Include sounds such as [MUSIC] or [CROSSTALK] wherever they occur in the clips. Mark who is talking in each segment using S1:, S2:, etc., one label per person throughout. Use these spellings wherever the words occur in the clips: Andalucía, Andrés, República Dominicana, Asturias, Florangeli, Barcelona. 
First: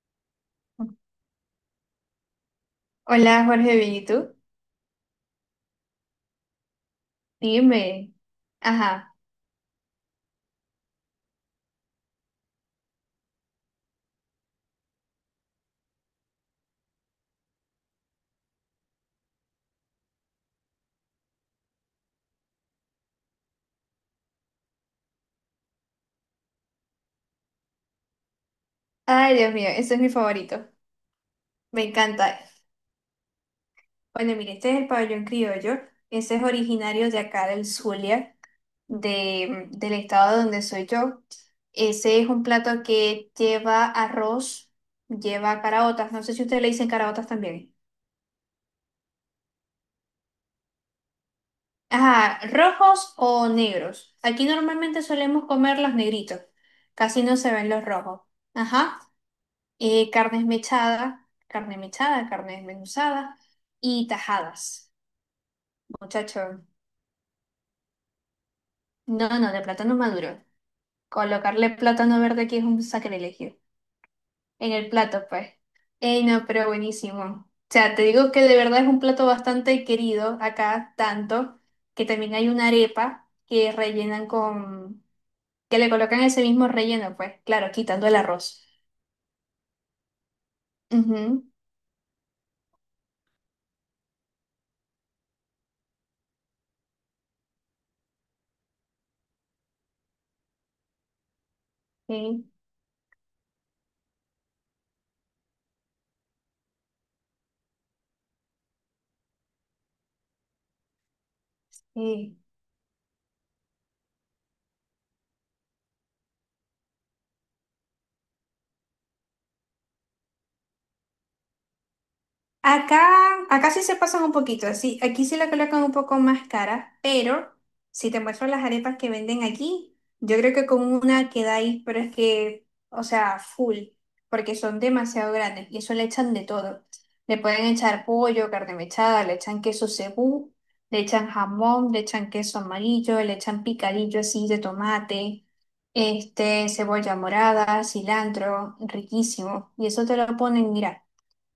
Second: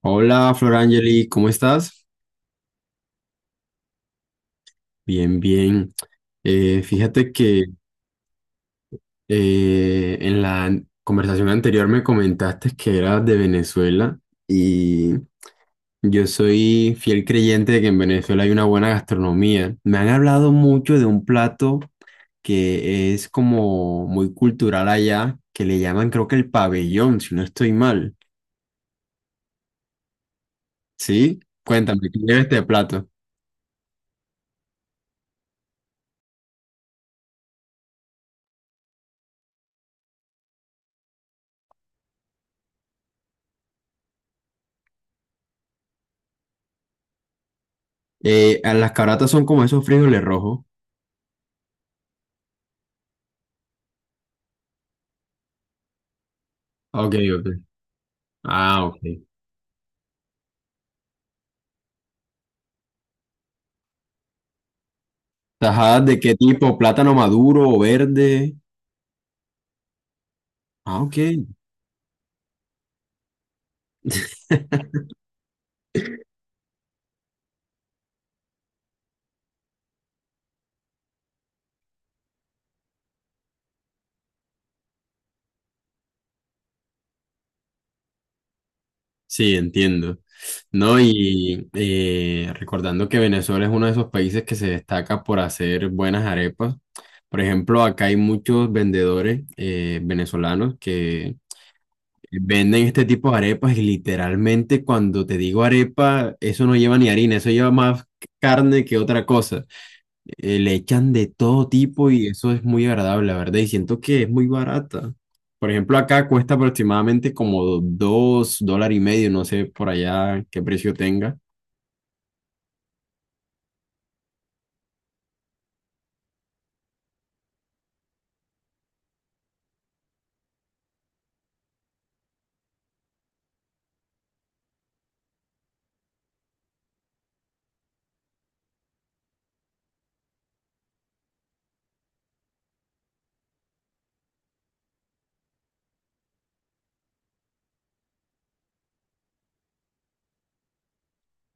S1: Hola, Florangeli, ¿cómo estás?
S2: Hola Jorge, bien, ¿y tú?
S1: Bien, bien. Fíjate que
S2: Dime. Ajá.
S1: en la conversación anterior me comentaste que eras de Venezuela y yo soy fiel creyente de que en Venezuela hay una buena gastronomía. Me han hablado mucho de un plato que es como muy cultural allá, que le llaman creo que el pabellón, si no estoy mal.
S2: Ay, Dios mío, ese es mi favorito.
S1: ¿Sí?
S2: Me
S1: Cuéntame, ¿qué
S2: encanta.
S1: lleva este plato?
S2: Bueno, mire, este es el pabellón criollo. Ese es originario de acá del Zulia, del estado donde soy yo. Ese es un plato que lleva arroz, lleva caraotas. No sé si ustedes le dicen caraotas también.
S1: Las caratas son como esos frijoles rojos.
S2: Ajá, rojos o negros. Aquí normalmente solemos comer los negritos.
S1: Ok,
S2: Casi no
S1: ok.
S2: se ven los rojos.
S1: Ah,
S2: Ajá.
S1: ok.
S2: Carne mechada, carne desmenuzada y tajadas.
S1: ¿Tajadas de qué
S2: Muchacho,
S1: tipo? ¿Plátano maduro o verde?
S2: no, no, de plátano maduro.
S1: Ah, ok.
S2: Colocarle plátano verde aquí es un sacrilegio. En el plato, pues. Ey, no, pero buenísimo. O sea, te digo que de verdad es un plato bastante querido acá, tanto que también hay una arepa que que le colocan ese mismo relleno, pues, claro, quitando el arroz.
S1: Sí, entiendo. No,
S2: Ujú,
S1: y recordando que Venezuela es uno de esos países que se destaca por hacer buenas arepas. Por ejemplo, acá hay muchos vendedores venezolanos que
S2: sí,
S1: venden este tipo de arepas y literalmente cuando te digo arepa, eso no lleva ni harina, eso lleva más carne que otra cosa. Le echan de todo tipo y
S2: sí.
S1: eso es muy agradable, la verdad. Y siento que es muy barata. Por ejemplo, acá cuesta aproximadamente como $2,50, no sé por allá qué precio tenga.
S2: Acá, acá sí se pasan un poquito, así, aquí sí la colocan un poco más cara, pero si te muestro las arepas que venden aquí, yo creo que con una queda ahí, pero es que, o sea, full, porque son demasiado grandes y eso le echan de todo. Le pueden echar pollo, carne mechada, le echan queso cebú, le echan jamón, le echan queso amarillo, le echan picadillo así de tomate, este, cebolla morada, cilantro, riquísimo. Y eso te lo ponen, mira,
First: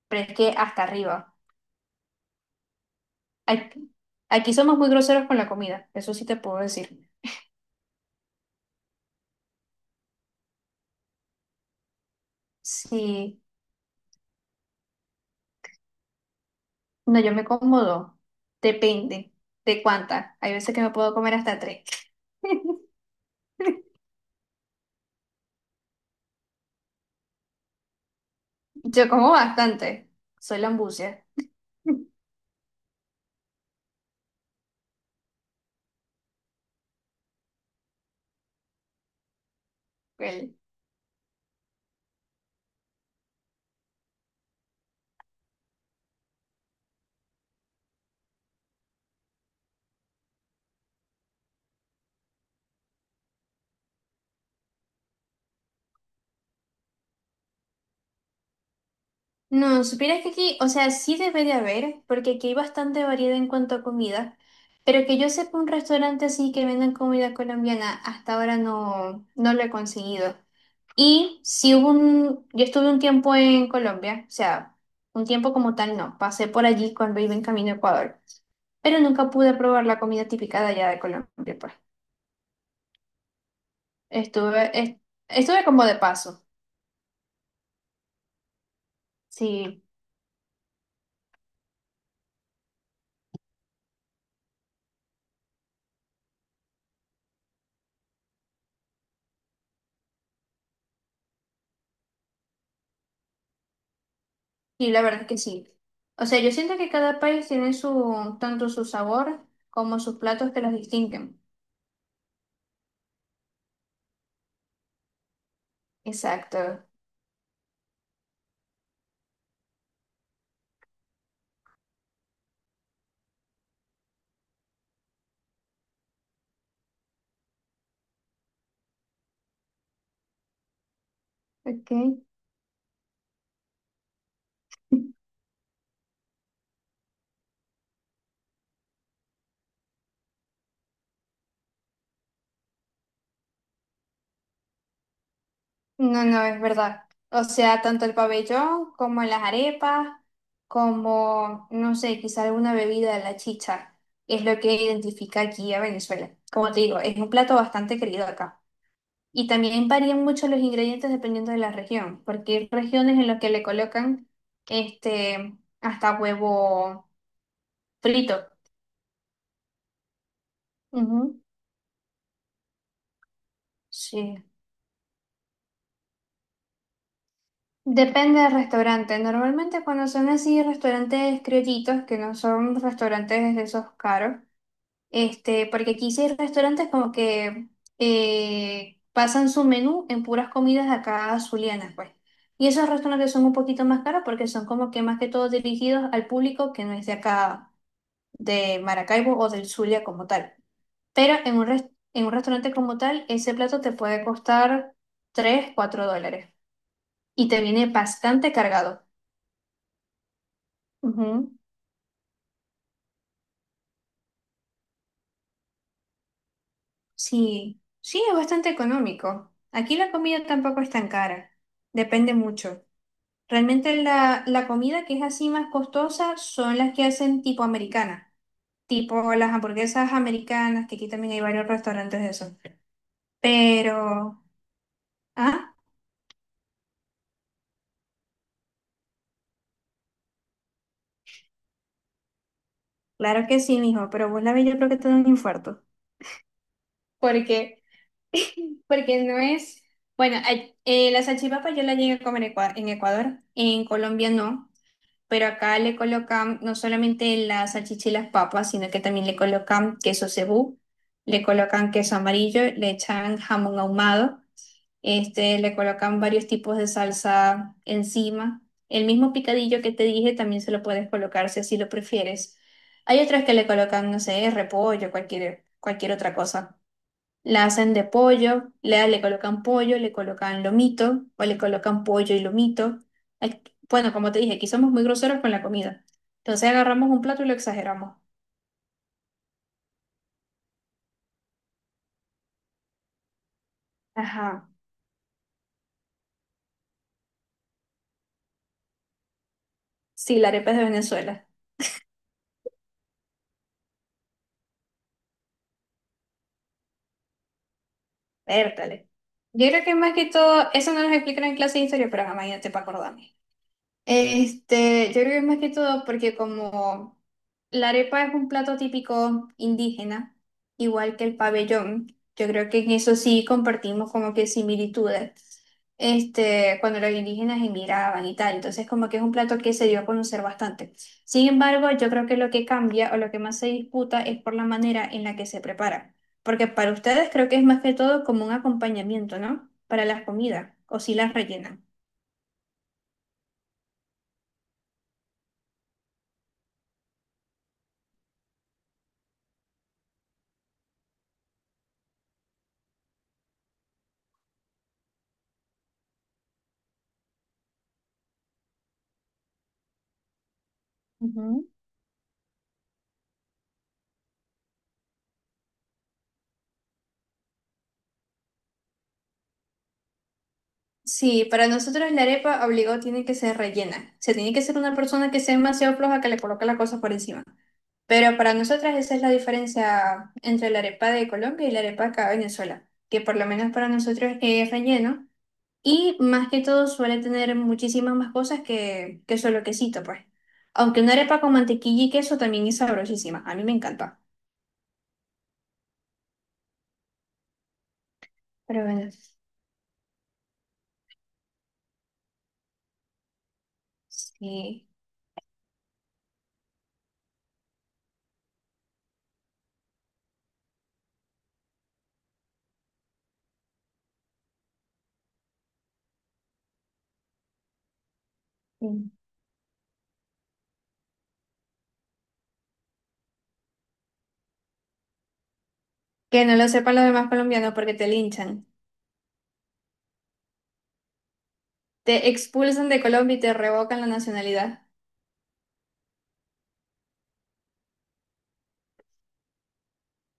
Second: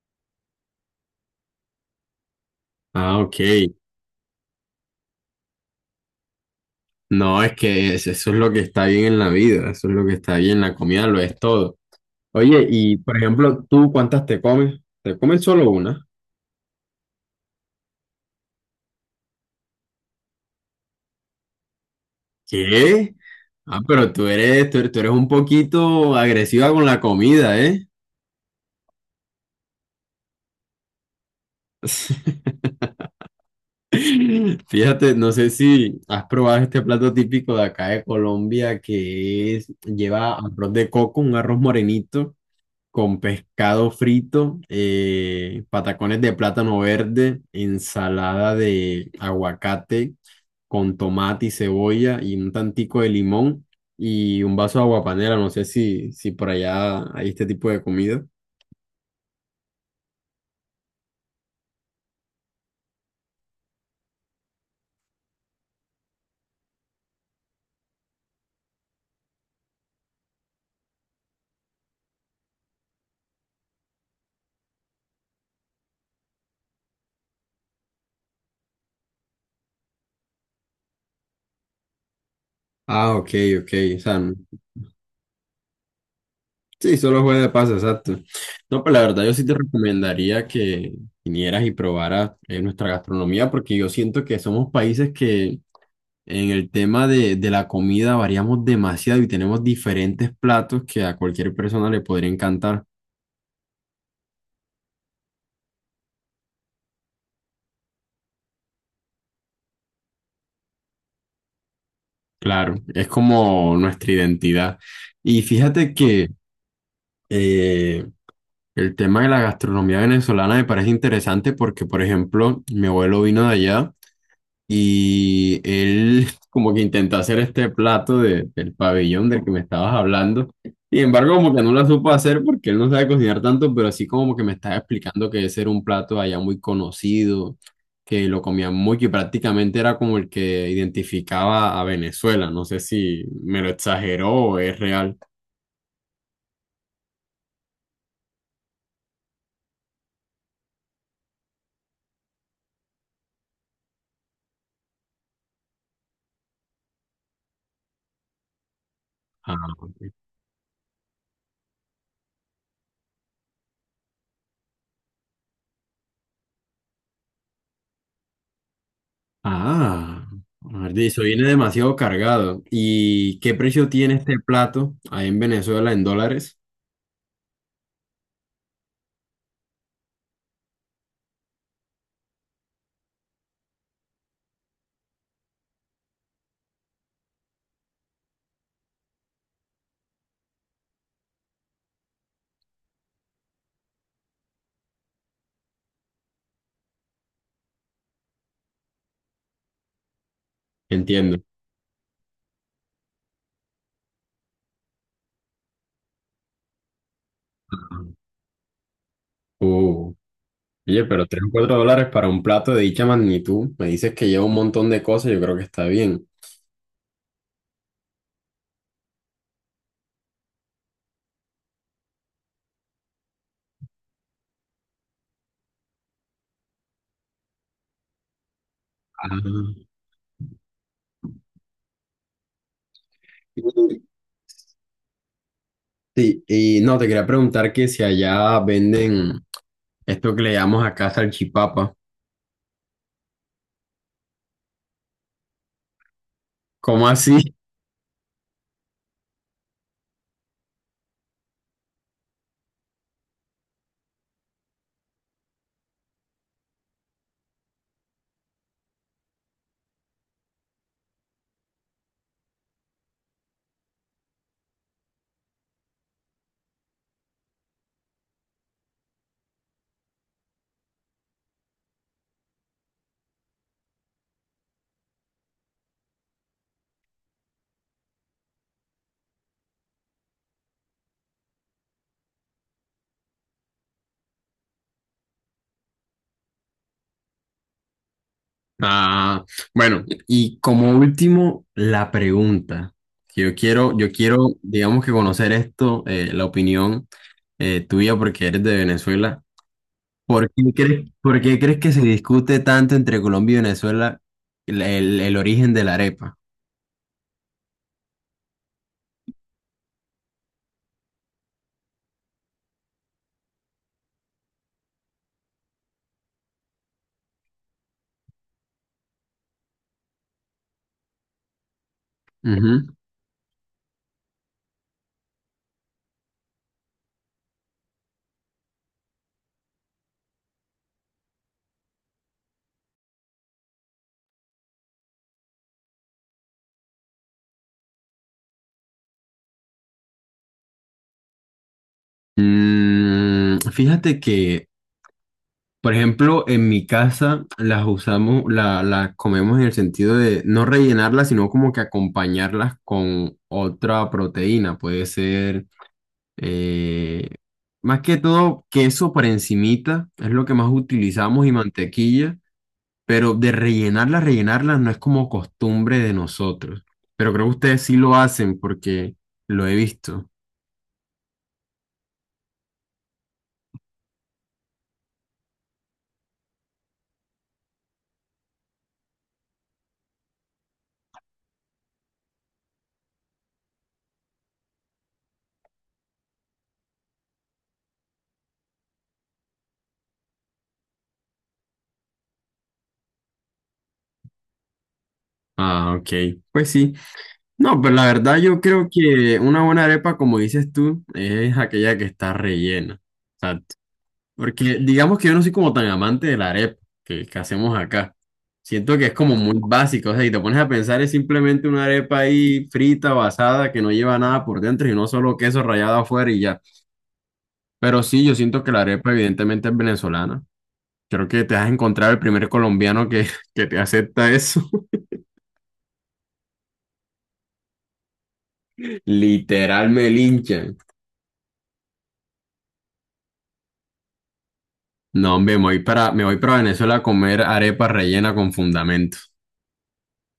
S2: pero es que hasta arriba.
S1: Ah, ok.
S2: Aquí, aquí somos muy groseros con la comida, eso sí te puedo decir.
S1: No, es que eso es lo que está bien en la vida, eso es lo que está bien, la comida lo es todo. Oye, y por
S2: Sí,
S1: ejemplo, ¿tú cuántas te comes? ¿Te comes solo una?
S2: no, yo me como dos, depende de cuánta. Hay veces que me puedo comer hasta tres. [LAUGHS]
S1: ¿Qué? Ah, pero tú eres un poquito agresiva con la comida, ¿eh?
S2: Yo como bastante, soy lambucia.
S1: [LAUGHS] [LAUGHS] Fíjate, no sé si has probado este plato típico de acá de Colombia que es, lleva
S2: Bueno. [LAUGHS]
S1: arroz de coco, un arroz morenito con pescado frito, patacones de plátano verde, ensalada de aguacate con tomate y cebolla y un tantico de limón y un vaso de aguapanela. No sé si por allá hay este tipo de comida.
S2: No, supieras que aquí, o sea, sí debe de haber, porque aquí hay bastante variedad en cuanto a comida, pero que yo sepa un restaurante así que vendan comida colombiana, hasta ahora no, no lo he conseguido. Y si hubo un, yo estuve un tiempo en Colombia, o sea, un tiempo como tal no, pasé por allí cuando iba en camino a Ecuador, pero nunca pude probar la comida típica de allá de Colombia, pues.
S1: Ah, ok, ok. O sea,
S2: Estuve, es- estuve como de paso,
S1: sí, solo juega de paso, exacto. No, pues la verdad yo sí te
S2: sí,
S1: recomendaría que vinieras y probaras nuestra gastronomía porque yo siento que somos países que en el tema de la comida variamos demasiado y tenemos diferentes platos que a cualquier persona le podría encantar.
S2: y la verdad es que sí. O sea, yo siento que cada país tiene su, tanto su sabor como sus platos que los distinguen.
S1: Claro, es como nuestra identidad. Y fíjate que
S2: Exacto.
S1: eh, el tema de la gastronomía venezolana me parece interesante porque, por ejemplo, mi abuelo vino de allá. Y él como que intentó hacer este plato del pabellón del que me estabas hablando. Sin embargo, como que no lo
S2: Ok.
S1: supo hacer porque él no sabe cocinar tanto, pero así como que me estaba explicando que ese era un plato allá muy conocido, que lo comían mucho y prácticamente era como el que identificaba a Venezuela. No sé si me lo exageró o es real.
S2: No, no, es verdad. O sea, tanto el pabellón como las arepas, como, no sé, quizá alguna bebida la chicha, es lo que identifica aquí a Venezuela. Como te digo, es un plato bastante querido acá. Y
S1: Ah,
S2: también
S1: ok.
S2: varían mucho los ingredientes dependiendo de la región, porque hay regiones en las que le colocan este, hasta huevo frito.
S1: Ah, eso
S2: Ujú,
S1: viene demasiado cargado. ¿Y qué precio tiene este
S2: sí.
S1: plato ahí en Venezuela en dólares?
S2: Depende del restaurante. Normalmente cuando son así restaurantes criollitos, que no son restaurantes de esos caros, este, porque aquí sí hay restaurantes como que pasan su menú en puras comidas acá azulianas, pues. Y esos restaurantes son un poquito más caros porque son como que más que todo dirigidos al público que no es de acá, de Maracaibo o del Zulia como tal. Pero
S1: Entiendo.
S2: en un, res- en un restaurante como tal, ese plato te puede costar $3 o $4. Y te viene bastante cargado.
S1: Uh, oye, pero 3 o
S2: Ujú.
S1: 4 dólares para un plato de dicha magnitud, me dices que lleva un montón de cosas, yo creo que está bien.
S2: Sí, sí, es bastante económico. Aquí la comida tampoco es tan cara. Depende mucho. Realmente la comida que es así más costosa son las que hacen tipo americana, tipo las
S1: Ah.
S2: hamburguesas americanas, que aquí también hay varios restaurantes de eso.
S1: Y-
S2: Pero, ah,
S1: sí, y no, te quería preguntar que si allá venden esto que le llamamos acá salchipapa.
S2: claro que sí, mijo, pero vos la ves, yo creo que te da un infarto.
S1: ¿Cómo así? [LAUGHS]
S2: Porque, [LAUGHS] porque no es, bueno, la salchipapa yo la llegué a comer en en Ecuador, en Colombia no. Pero acá le colocan no solamente las salchicha y las papas, sino que también le colocan queso cebú, le colocan queso amarillo, le echan jamón ahumado, este, le colocan varios tipos de salsa encima. El mismo picadillo que te dije también se lo puedes colocar si así lo prefieres. Hay otras que le colocan, no sé, repollo, cualquier otra cosa. La hacen de pollo, le colocan pollo, le colocan lomito o le colocan pollo y lomito. Aquí. Bueno, como te dije, aquí somos muy groseros con la comida. Entonces agarramos un plato y lo exageramos.
S1: Ah, bueno, y como último, la pregunta. Que Yo quiero,
S2: Ajá.
S1: digamos que conocer esto, la opinión tuya, porque eres de Venezuela.
S2: Sí, la arepa es de
S1: ¿Por
S2: Venezuela.
S1: qué crees que se discute tanto entre Colombia y Venezuela el origen de la arepa?
S2: Vértale. Yo creo que más que todo, eso no nos explican en clase de historia, pero jamás te para acordarme. Este, yo creo que es más que todo porque como la arepa es un plato típico indígena, igual que el pabellón, yo creo que en
S1: Ujú.
S2: eso sí compartimos como que similitudes. Este, cuando los indígenas emigraban y tal, entonces como que es un plato que se dio a conocer bastante. Sin embargo, yo creo que lo que cambia o lo que más se disputa es por la manera en la que se prepara, porque para ustedes creo que es más que todo como un acompañamiento, ¿no? Para las comidas, o si las rellenan.
S1: Mm, fíjate que, por ejemplo, en mi casa las usamos, las comemos en el sentido de no rellenarlas, sino como que acompañarlas con otra proteína. Puede ser, eh, más que todo, queso por encimita, es lo que más utilizamos y mantequilla. Pero de rellenarlas no es como costumbre de nosotros. Pero creo que ustedes sí lo hacen porque lo he visto.
S2: Sí, para nosotros la arepa obligado tiene que ser rellena. Se tiene que ser una persona que sea demasiado floja que le coloque la cosa por encima. Pero para nosotras esa es la diferencia entre la arepa de Colombia y la arepa acá de Venezuela, que por lo menos para nosotros es relleno y más que todo suele tener muchísimas más cosas que solo quesito, pues. Aunque una arepa con mantequilla y queso también es sabrosísima, a mí me encanta.
S1: Ah, ok. Pues sí. No, pero la verdad yo
S2: Pero
S1: creo
S2: bueno,
S1: que una buena arepa, como dices tú, es aquella que está rellena. Exacto. Porque
S2: sí.
S1: digamos que yo no soy como tan amante de la arepa que hacemos acá. Siento que es como muy básico. O sea, si te pones a pensar es simplemente una arepa ahí frita o asada que no lleva nada por dentro y no solo queso rallado afuera y ya. Pero sí, yo siento que la arepa
S2: Mm.
S1: evidentemente es venezolana. Creo que te has encontrado el primer colombiano que, [LAUGHS] que te acepta eso.
S2: Que no lo sepan los demás colombianos porque te linchan.
S1: [LAUGHS] Literal me linchan.
S2: Te expulsan de Colombia y te revocan la nacionalidad.
S1: No, hombre, me voy me voy para Venezuela a comer arepa rellena con fundamento.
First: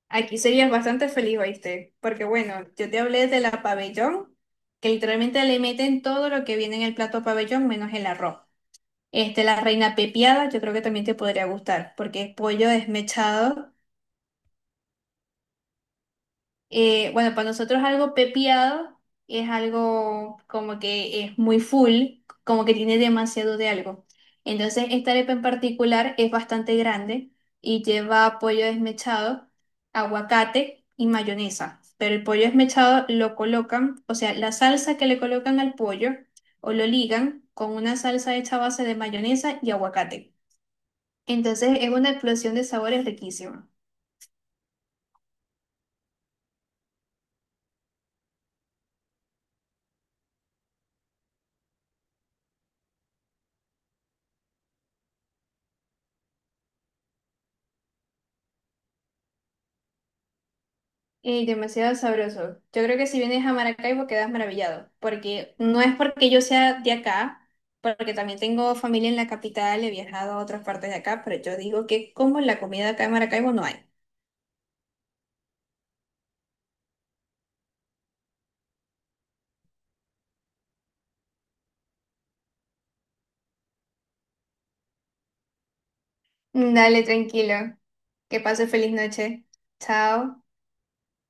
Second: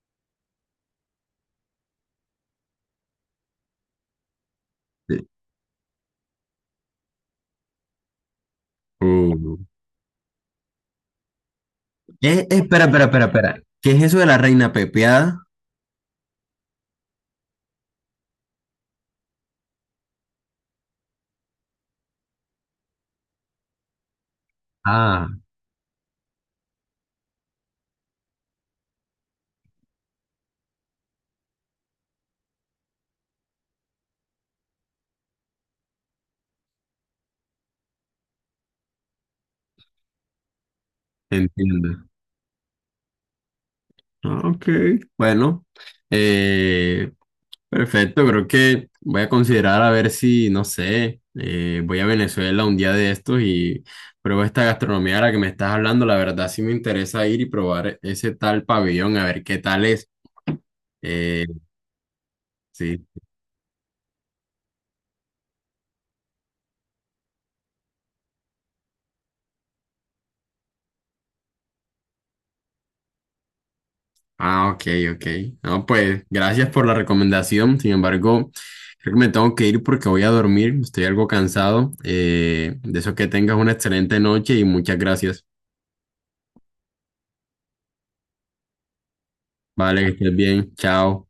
S2: Aquí serías bastante feliz, ¿oíste? Porque bueno, yo te hablé de la pabellón, que
S1: Sí.
S2: literalmente le meten todo lo que viene en el plato pabellón menos el arroz. Este,
S1: Uh.
S2: la reina pepiada, yo creo que también te podría gustar, porque es pollo
S1: Espera.
S2: desmechado.
S1: ¿Qué es eso de la reina pepeada?
S2: Bueno, para nosotros algo pepiado es algo como que es muy full, como que tiene demasiado de algo. Entonces, esta
S1: Ah,
S2: arepa en particular es bastante grande y lleva pollo desmechado, aguacate y mayonesa. Pero el pollo desmechado lo colocan, o sea, la salsa que le colocan al pollo o lo ligan con una salsa hecha a base de mayonesa y aguacate. Entonces, es
S1: entiendo.
S2: una explosión de sabores riquísima.
S1: Ah, ok, bueno. eh, Perfecto, creo que voy a considerar a ver si, no sé, voy a Venezuela un día de estos y pruebo esta gastronomía de la que me estás hablando. La verdad sí me interesa ir y probar ese tal pabellón, a ver qué tal es. Eh,
S2: Y demasiado sabroso. Yo creo
S1: sí.
S2: que si vienes a Maracaibo quedas maravillado, porque no es porque yo sea de acá, porque también tengo familia en la capital, he viajado a otras partes de acá, pero yo digo que como la comida acá en Maracaibo no hay.
S1: Ah, ok, ok. No, pues gracias por la recomendación. Sin embargo, creo que me tengo que ir porque voy a dormir. Estoy algo cansado. De eso que tengas una excelente noche y muchas gracias.
S2: Dale, tranquilo. Que pase feliz noche.
S1: Vale, que estés
S2: Chao.
S1: bien. Chao.